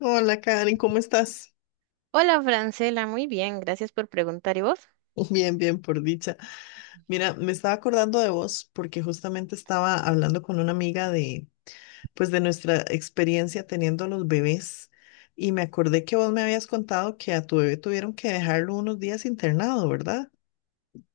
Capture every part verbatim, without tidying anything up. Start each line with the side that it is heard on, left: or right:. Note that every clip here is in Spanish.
left: Hola Karen, ¿cómo estás?
right: Hola, Francela, muy bien, gracias por preguntar. ¿Y vos?
left: Bien, bien, por dicha. Mira, me estaba acordando de vos porque justamente estaba hablando con una amiga de, pues, de nuestra experiencia teniendo los bebés y me acordé que vos me habías contado que a tu bebé tuvieron que dejarlo unos días internado, ¿verdad?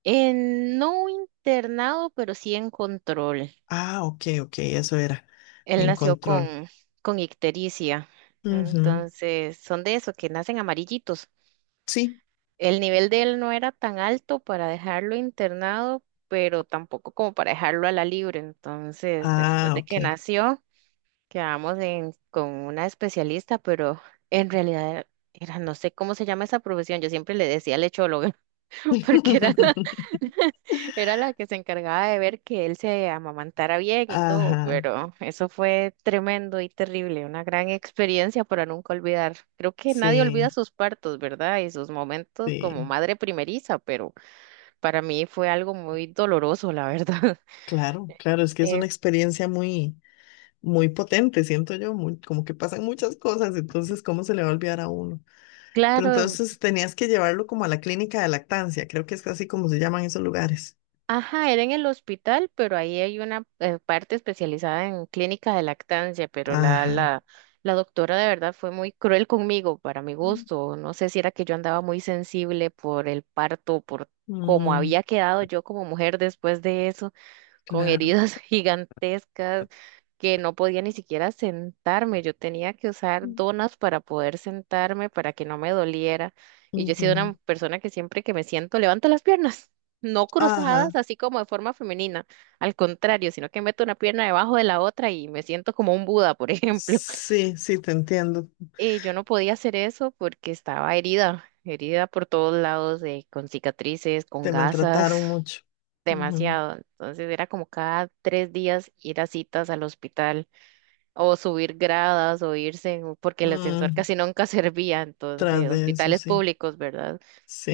right: En, no internado, pero sí en control.
left: Ah, ok, ok, eso era,
right: Él
left: en
right: nació
left: control.
right: con, con ictericia,
left: Ujú.
right: entonces son de eso, que nacen amarillitos.
left: Sí.
right: El nivel de él no era tan alto para dejarlo internado, pero tampoco como para dejarlo a la libre. Entonces, después
left: Ah,
right: de
left: ok.
right: que nació, quedamos en- con una especialista, pero en realidad era, no sé cómo se llama esa profesión, yo siempre le decía lechóloga. porque era la, Era la que se encargaba de ver que él se amamantara bien y todo,
left: Ajá,
right: pero eso fue tremendo y terrible, una gran experiencia para nunca olvidar. Creo que nadie olvida
left: sí,
right: sus partos, ¿verdad? Y sus momentos como
left: sí,
right: madre primeriza, pero para mí fue algo muy doloroso, la verdad.
left: claro, claro, es que es
right: Eh,
left: una experiencia muy, muy potente, siento yo, muy, como que pasan muchas cosas, entonces, ¿cómo se le va a olvidar a uno? Pero
right: claro.
left: entonces tenías que llevarlo como a la clínica de lactancia, creo que es así como se llaman esos lugares.
right: Ajá, era en el hospital, pero ahí hay una eh, parte especializada en clínica de lactancia, pero la, la,
left: Ajá.
right: la doctora de verdad fue muy cruel conmigo, para mi gusto. No sé si era que yo andaba muy sensible por el parto, por cómo
left: Mm,
right: había quedado yo como mujer después de eso con
left: claro.
right: heridas gigantescas que no podía ni siquiera sentarme. Yo tenía que usar donas para poder sentarme, para que no me doliera. Y yo he sido
left: Ujú.
right: una persona que siempre que me siento levanto las piernas, no cruzadas,
left: Ajá.
right: así como de forma femenina, al contrario, sino que meto una pierna debajo de la otra y me siento como un Buda, por ejemplo.
left: Sí, sí, te entiendo.
right: Eh, yo no podía hacer eso porque estaba herida, herida por todos lados, eh, con cicatrices, con
left: Te maltrataron
right: gasas
left: mucho. Ujú.
right: demasiado. Entonces era como cada tres días ir a citas al hospital o subir gradas o irse, en- porque el ascensor
left: Mm,
right: casi nunca servía.
left: tras
right: Entonces,
left: de eso,
right: hospitales
left: sí.
right: públicos, ¿verdad?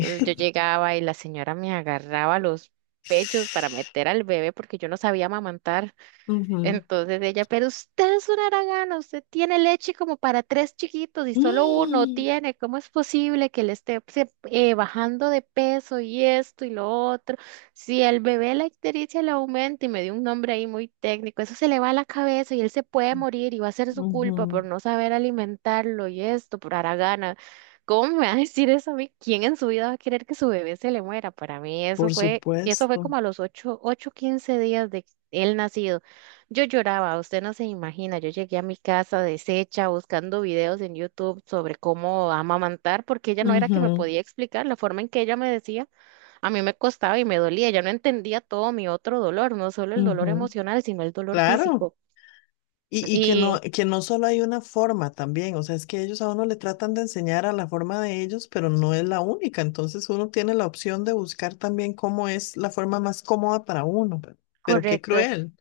right: Entonces yo llegaba y la señora me agarraba los pechos para meter al bebé porque yo no sabía amamantar.
left: Ujú.
right: Entonces ella, pero usted es una haragana, usted tiene leche como para tres chiquitos y solo uno
left: Mm,
right: tiene, ¿cómo es posible que le esté se- eh, bajando de peso y esto y lo otro? Si el bebé la ictericia le aumenta y me dio un nombre ahí muy técnico, eso se le va a la cabeza y él se puede morir y va a ser su culpa
left: ujú.
right: por no saber alimentarlo y esto, por haragana. ¿Cómo me va a decir eso a mí? ¿Quién en su vida va a querer que su bebé se le muera? Para mí eso
left: Por
right: fue, eso fue
left: supuesto.
right: como a los ocho, ocho, quince días de él nacido. Yo lloraba, usted no se imagina, yo llegué a mi casa deshecha buscando videos en YouTube sobre cómo amamantar, porque ella no era que me
left: Ujú,
right: podía explicar la forma en que ella me decía, a mí me costaba y me dolía, ella no entendía todo mi otro dolor, no solo el dolor
left: ujú.
right: emocional, sino el dolor
left: Claro,
right: físico.
left: y, y que no,
right: Y
left: que no solo hay una forma también, o sea, es que ellos a uno le tratan de enseñar a la forma de ellos, pero no es la única, entonces uno tiene la opción de buscar también cómo es la forma más cómoda para uno, pe- pero, qué
right: correcto.
left: cruel.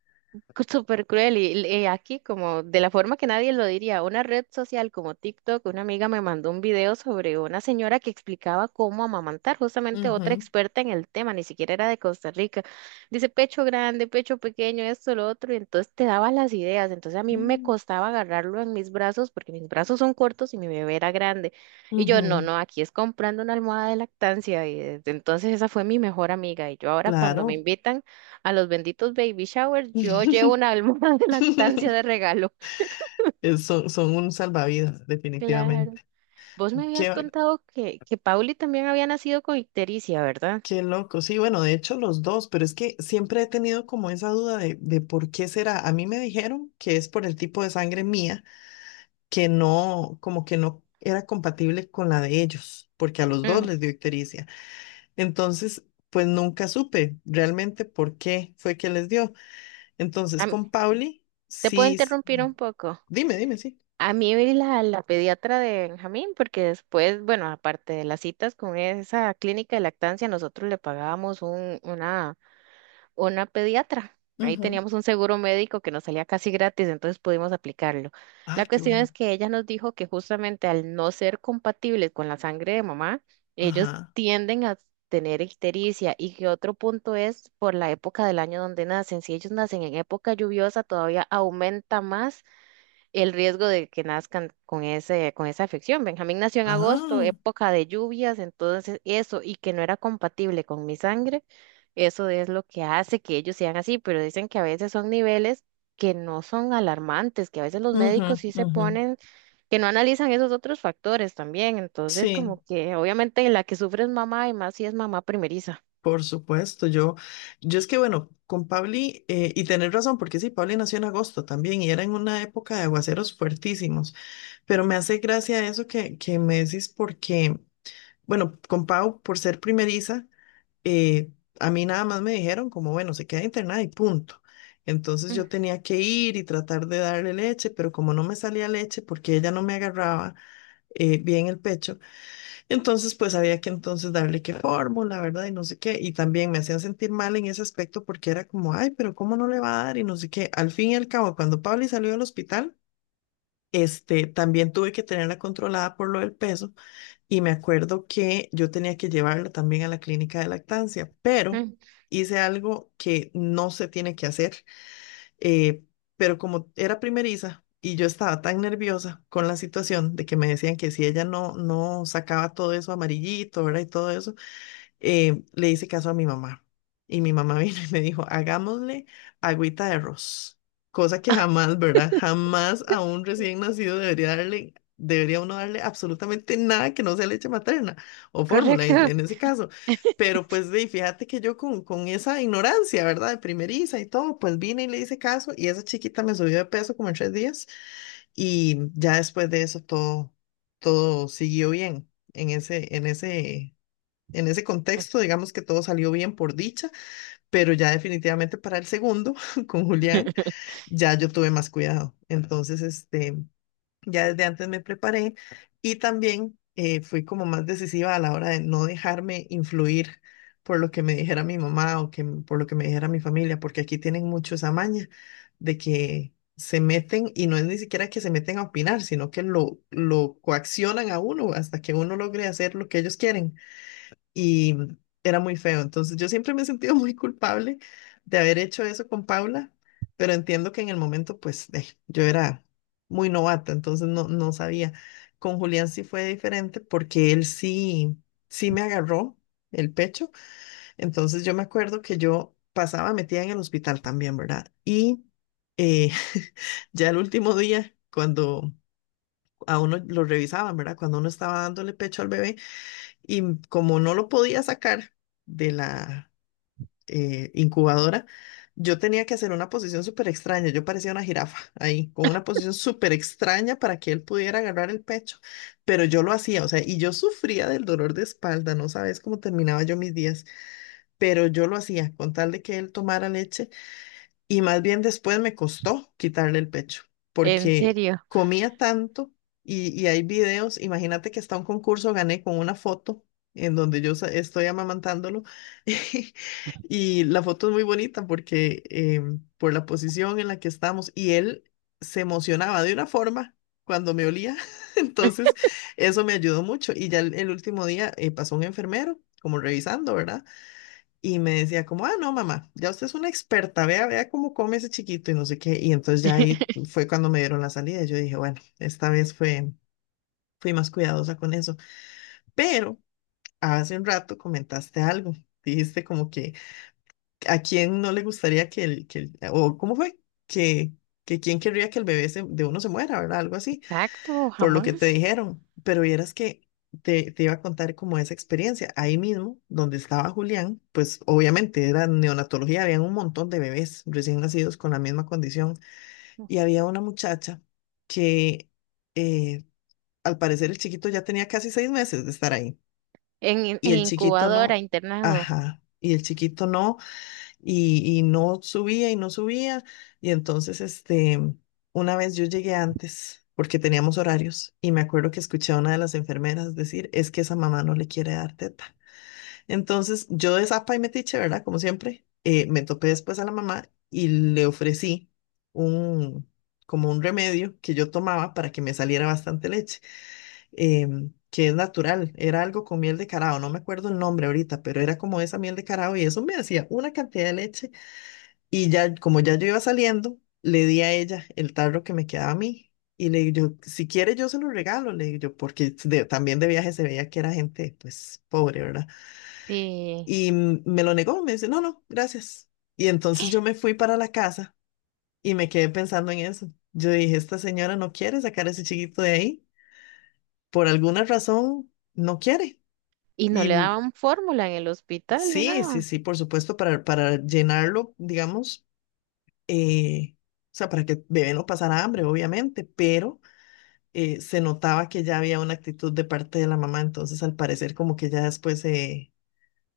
right: Súper cruel y eh, aquí, como de la forma que nadie lo diría, una red social como TikTok, una amiga me mandó un video sobre una señora que explicaba cómo amamantar, justamente otra
left: Ujú.
right: experta en el tema, ni siquiera era de Costa Rica. Dice pecho grande, pecho pequeño, esto, lo otro, y entonces te daba las ideas. Entonces a mí me
left: Mm,
right: costaba agarrarlo en mis brazos porque mis brazos son cortos y mi bebé era grande. Y yo, no,
left: ujú.
right: no, aquí es comprando una almohada de lactancia y desde entonces esa fue mi mejor amiga, y yo ahora cuando
left: Claro.
right: me invitan a los benditos baby showers, yo llevo una almohada de lactancia de regalo.
left: Es- Son, son un salvavidas,
right: Claro.
left: definitivamente.
right: Vos me habías
left: Qué,
right: contado que, que, Pauli también había nacido con ictericia, ¿verdad?
left: qué loco. Sí, bueno, de hecho los dos, pero es que siempre he tenido como esa duda de, de por qué será. A mí me dijeron que es por el tipo de sangre mía, que no, como que no era compatible con la de ellos, porque a los dos
right: Mm,
left: les dio ictericia. Entonces, pues nunca supe realmente por qué fue que les dio. Entonces,
right: am-
left: con Pauli,
right: Te puedo
left: sí, s-
right: interrumpir un poco.
left: dime, dime, sí.
right: A mí la, la pediatra de Benjamín, porque después, bueno, aparte de las citas con esa clínica de lactancia, nosotros le pagábamos un, una una pediatra. Ahí
left: Ujú.
right: teníamos un seguro médico que nos salía casi gratis, entonces pudimos aplicarlo.
left: Ah,
right: La
left: qué
right: cuestión
left: bueno.
right: es que ella nos dijo que justamente al no ser compatibles con la sangre de mamá, ellos
left: Ajá.
right: tienden a tener ictericia y que otro punto es por la época del año donde nacen. Si ellos nacen en época lluviosa, todavía aumenta más el riesgo de que nazcan con ese, con esa afección. Benjamín nació en agosto,
left: Ah,
right: época de lluvias, entonces eso, y que no era compatible con mi sangre, eso es lo que hace que ellos sean así, pero dicen que a veces son niveles que no son alarmantes, que a veces los
left: ujú,
right: médicos sí se
left: ujú.
right: ponen, que no analizan esos otros factores también, entonces
left: Sí,
right: como que obviamente la que sufre es mamá y más si es mamá primeriza.
left: por supuesto. Yo, yo es que bueno, con Pauli, eh, y tenés razón, porque sí, Pauli nació en agosto también y era en una época de aguaceros fuertísimos. Pero me hace gracia eso que, que me decís porque, bueno, con Pau, por ser primeriza, eh, a mí nada más me dijeron como, bueno, se queda internada y punto. Entonces
right: Ujú,
left: yo tenía que ir y tratar de darle leche, pero como no me salía leche porque ella no me agarraba eh, bien el pecho, entonces pues había que entonces darle que fórmula, ¿verdad? Y no sé qué. Y también me hacían sentir mal en ese aspecto porque era como, ay, pero ¿cómo no le va a dar? Y no sé qué. Al fin y al cabo, cuando Pauli salió del hospital, este, también tuve que tenerla controlada por lo del peso y me acuerdo que yo tenía que llevarla también a la clínica de lactancia, pero hice algo que no se tiene que hacer, eh, pero como era primeriza y yo estaba tan nerviosa con la situación de que me decían que si ella no, no sacaba todo eso amarillito, ¿verdad? Y todo eso, eh, le hice caso a mi mamá. Y mi mamá vino y me dijo, hagámosle agüita de arroz. Cosa que jamás, ¿verdad? Jamás a un recién nacido debería darle, debería uno darle absolutamente nada que no sea leche materna o fórmula en,
right: correcto.
left: en ese caso. Pero pues de, fíjate que yo con, con esa ignorancia, ¿verdad? De primeriza y todo, pues vine y le hice caso y esa chiquita me subió de peso como en tres días y ya después de eso todo, todo siguió bien en ese, en ese en ese contexto, digamos que todo salió bien por dicha, pero ya definitivamente para el segundo, con Julián, ya yo tuve más cuidado. Entonces, este, ya desde antes me preparé y también eh, fui como más decisiva a la hora de no dejarme influir por lo que me dijera mi mamá o que, m- por lo que me dijera mi familia, porque aquí tienen mucho esa maña de que se meten y no es ni siquiera que se meten a opinar, sino que lo, lo coaccionan a uno hasta que uno logre hacer lo que ellos quieren y era muy feo. Entonces yo siempre me he sentido muy culpable de haber hecho eso con Paula, pero entiendo que en el momento pues eh, yo era muy novata, entonces no, no sabía. Con Julián sí fue diferente porque él sí, sí me agarró el pecho, entonces yo me acuerdo que yo pasaba metida en el hospital también, ¿verdad? Y eh, ya el último día, cuando a uno lo revisaban, ¿verdad? Cuando uno estaba dándole pecho al bebé y como no lo podía sacar de la eh, incubadora, yo tenía que hacer una posición súper extraña. Yo parecía una jirafa ahí, con una posición súper extraña para que él pudiera agarrar el pecho. Pero yo lo hacía, o sea, y yo sufría del dolor de espalda, no sabes cómo terminaba yo mis días, pero yo lo hacía con tal de que él tomara leche y más bien después me costó quitarle el pecho,
right: En
left: porque
right: serio.
left: comía tanto y, y hay videos, imagínate que hasta un concurso gané con una foto en donde yo sa- estoy amamantándolo y la foto es muy bonita porque em, por la posición en la que estamos y él se emocionaba de una forma cuando me olía, entonces eso me ayudó mucho y ya el, el último día eh, pasó un enfermero como revisando, ¿verdad? Y me decía como, ah, no, mamá, ya usted es una experta, vea, vea cómo come ese chiquito y no sé qué. Y entonces ya ahí fue cuando me dieron la salida. Yo dije, bueno, esta vez fue, fui más cuidadosa con eso. Pero hace un rato comentaste algo. Dijiste como que a quién no le gustaría que el, que el- o cómo fue, que, que quién querría que el bebé se- de uno se muera, ¿verdad? Algo así
right: Exacto,
left: por lo que te
right: jamás.
left: dijeron, pero vieras que te, te iba a contar como esa experiencia. Ahí mismo, donde estaba Julián, pues obviamente era neonatología, había un montón de bebés recién nacidos con la misma condición y había una muchacha que eh, al parecer el chiquito ya tenía casi seis meses de estar ahí
right: En, in-
left: y
right: en
left: el chiquito
right: incubadora,
left: no,
right: internado.
left: ajá, y el chiquito no y, y no subía y no subía. Y entonces, este, una vez yo llegué antes porque teníamos horarios y me acuerdo que escuché a una de las enfermeras decir, es que esa mamá no le quiere dar teta. Entonces, yo de zapa y metiche, ¿verdad? Como siempre, eh, me topé después a la mamá y le ofrecí un, como un remedio que yo tomaba para que me saliera bastante leche. Em, que es natural, era algo con miel de carao, no me acuerdo el nombre ahorita, pero era como esa miel de carao y eso me hacía una cantidad de leche y ya, como ya yo iba saliendo, le di a ella el tarro que me quedaba a mí. Y le digo, yo, si quiere yo se lo regalo, le digo yo, porque de- también de viaje se veía que era gente, pues, pobre, ¿verdad?
right: y
left: Y mm, me lo negó, me dice, no, no, gracias. Y entonces yo me fui para la casa y me quedé pensando en eso. Yo dije, esta señora no quiere sacar a ese chiquito de ahí, por alguna razón no quiere.
right: Y no
left: Y
right: le
left: mm,
right: daban fórmula en el hospital ni
left: sí, sí,
right: nada.
left: sí, por supuesto, para, para llenarlo, digamos eh, o sea, para que el bebé no pasara hambre, obviamente, pero eh, se notaba que ya había una actitud de parte de la mamá, entonces al parecer como que ya después se,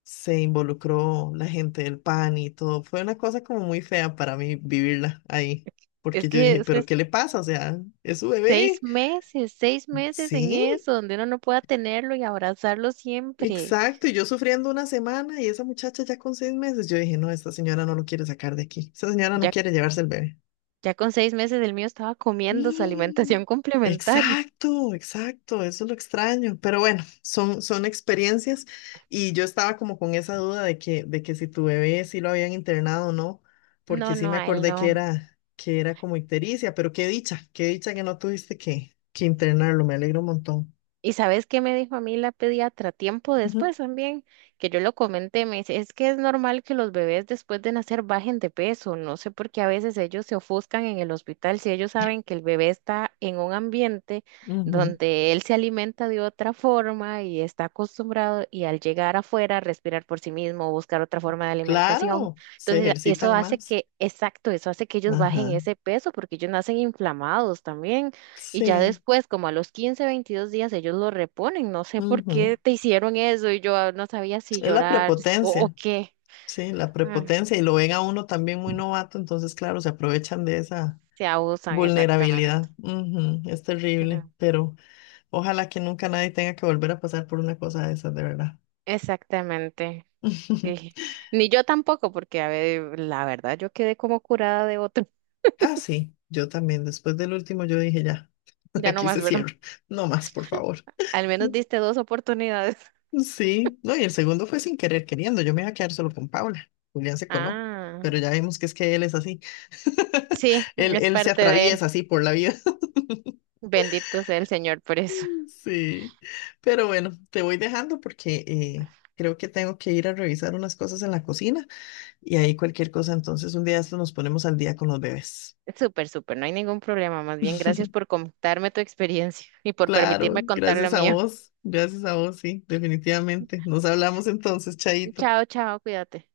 left: se involucró la gente del PAN y todo. Fue una cosa como muy fea para mí vivirla ahí,
right: Es
left: porque yo
right: que
left: dije,
right: es
left: pero
right: es
left: ¿qué le pasa? O sea, es su
right: seis
left: bebé.
right: meses, seis meses en
left: Sí,
right: eso, donde uno no pueda tenerlo y abrazarlo siempre.
left: exacto. Y yo sufriendo una semana y esa muchacha ya con seis meses, yo dije, no, esta señora no lo quiere sacar de aquí, esta señora no
right: Ya,
left: quiere llevarse el bebé.
right: ya con seis meses el mío estaba comiendo su
left: Mm.
right: alimentación complementaria.
left: Exacto, exacto, eso es lo extraño, pero bueno, son, son experiencias y yo estaba como con esa duda de que, de que si tu bebé sí lo habían internado o no, porque
right: No,
left: sí
right: no,
left: me
right: a él
left: acordé
right: no.
left: que era, que era como ictericia, pero qué dicha, qué dicha que no tuviste que, que internarlo, me alegro un montón.
right: ¿Y sabes qué me dijo a mí la pediatra tiempo
left: Ujú,
right: después también? Que yo lo comenté, me dice, es que es normal que los bebés después de nacer bajen de peso, no sé por qué a veces ellos se ofuscan en el hospital si ellos saben que el bebé está en un ambiente
left: ujú.
right: donde él se alimenta de otra forma y está acostumbrado y al llegar afuera respirar por sí mismo, buscar otra forma de alimentación.
left: Claro, se
right: Entonces, eso
left: ejercitan
right: hace
left: más.
right: que, exacto, eso hace que ellos bajen
left: Ajá,
right: ese peso porque ellos nacen inflamados también. Y ya
left: sí,
right: después, como a los quince veintidós días, ellos lo reponen. No sé por
left: ujú.
right: qué te hicieron eso y yo ah, no sabía si
left: Es la
right: llorar s- o, o
left: prepotencia.
right: qué.
left: Sí, la
right: Ah,
left: prepotencia y lo ven a uno también muy novato, entonces claro, se aprovechan de esa
right: se abusan, exactamente.
left: vulnerabilidad. Ujú, es terrible,
right: Mm,
left: pero ojalá que nunca nadie tenga que volver a pasar por una cosa de esas, de verdad.
right: exactamente, sí. Ni yo tampoco, porque a ver, la verdad, yo quedé como curada de otro.
left: Ah, sí, yo también, después del último yo dije ya,
right: Ya no
left: aquí se
right: más, ¿verdad?
left: cierra, no más, por favor.
right: Al menos diste dos oportunidades.
left: Sí, no, y el segundo fue sin querer queriendo, yo me iba a quedar solo con Paula, Julián se coló,
right: Ah,
left: pero ya vimos que es que él es así,
right: sí,
left: él,
right: es
left: él se
right: parte de él.
left: atraviesa así por la vida.
right: Bendito sea el Señor por eso.
left: Sí, pero bueno, te voy dejando porque eh, creo que tengo que ir a revisar unas cosas en la cocina y ahí cualquier cosa, entonces un día de estos nos ponemos al día con los bebés.
right: Súper, súper, no hay ningún problema. Más bien, gracias por contarme tu experiencia y por
left: Claro,
right: permitirme contar la
left: gracias a
right: mía.
left: vos, gracias a vos, sí, definitivamente. Nos hablamos entonces, Chaito.
right: Chao, chao, cuídate.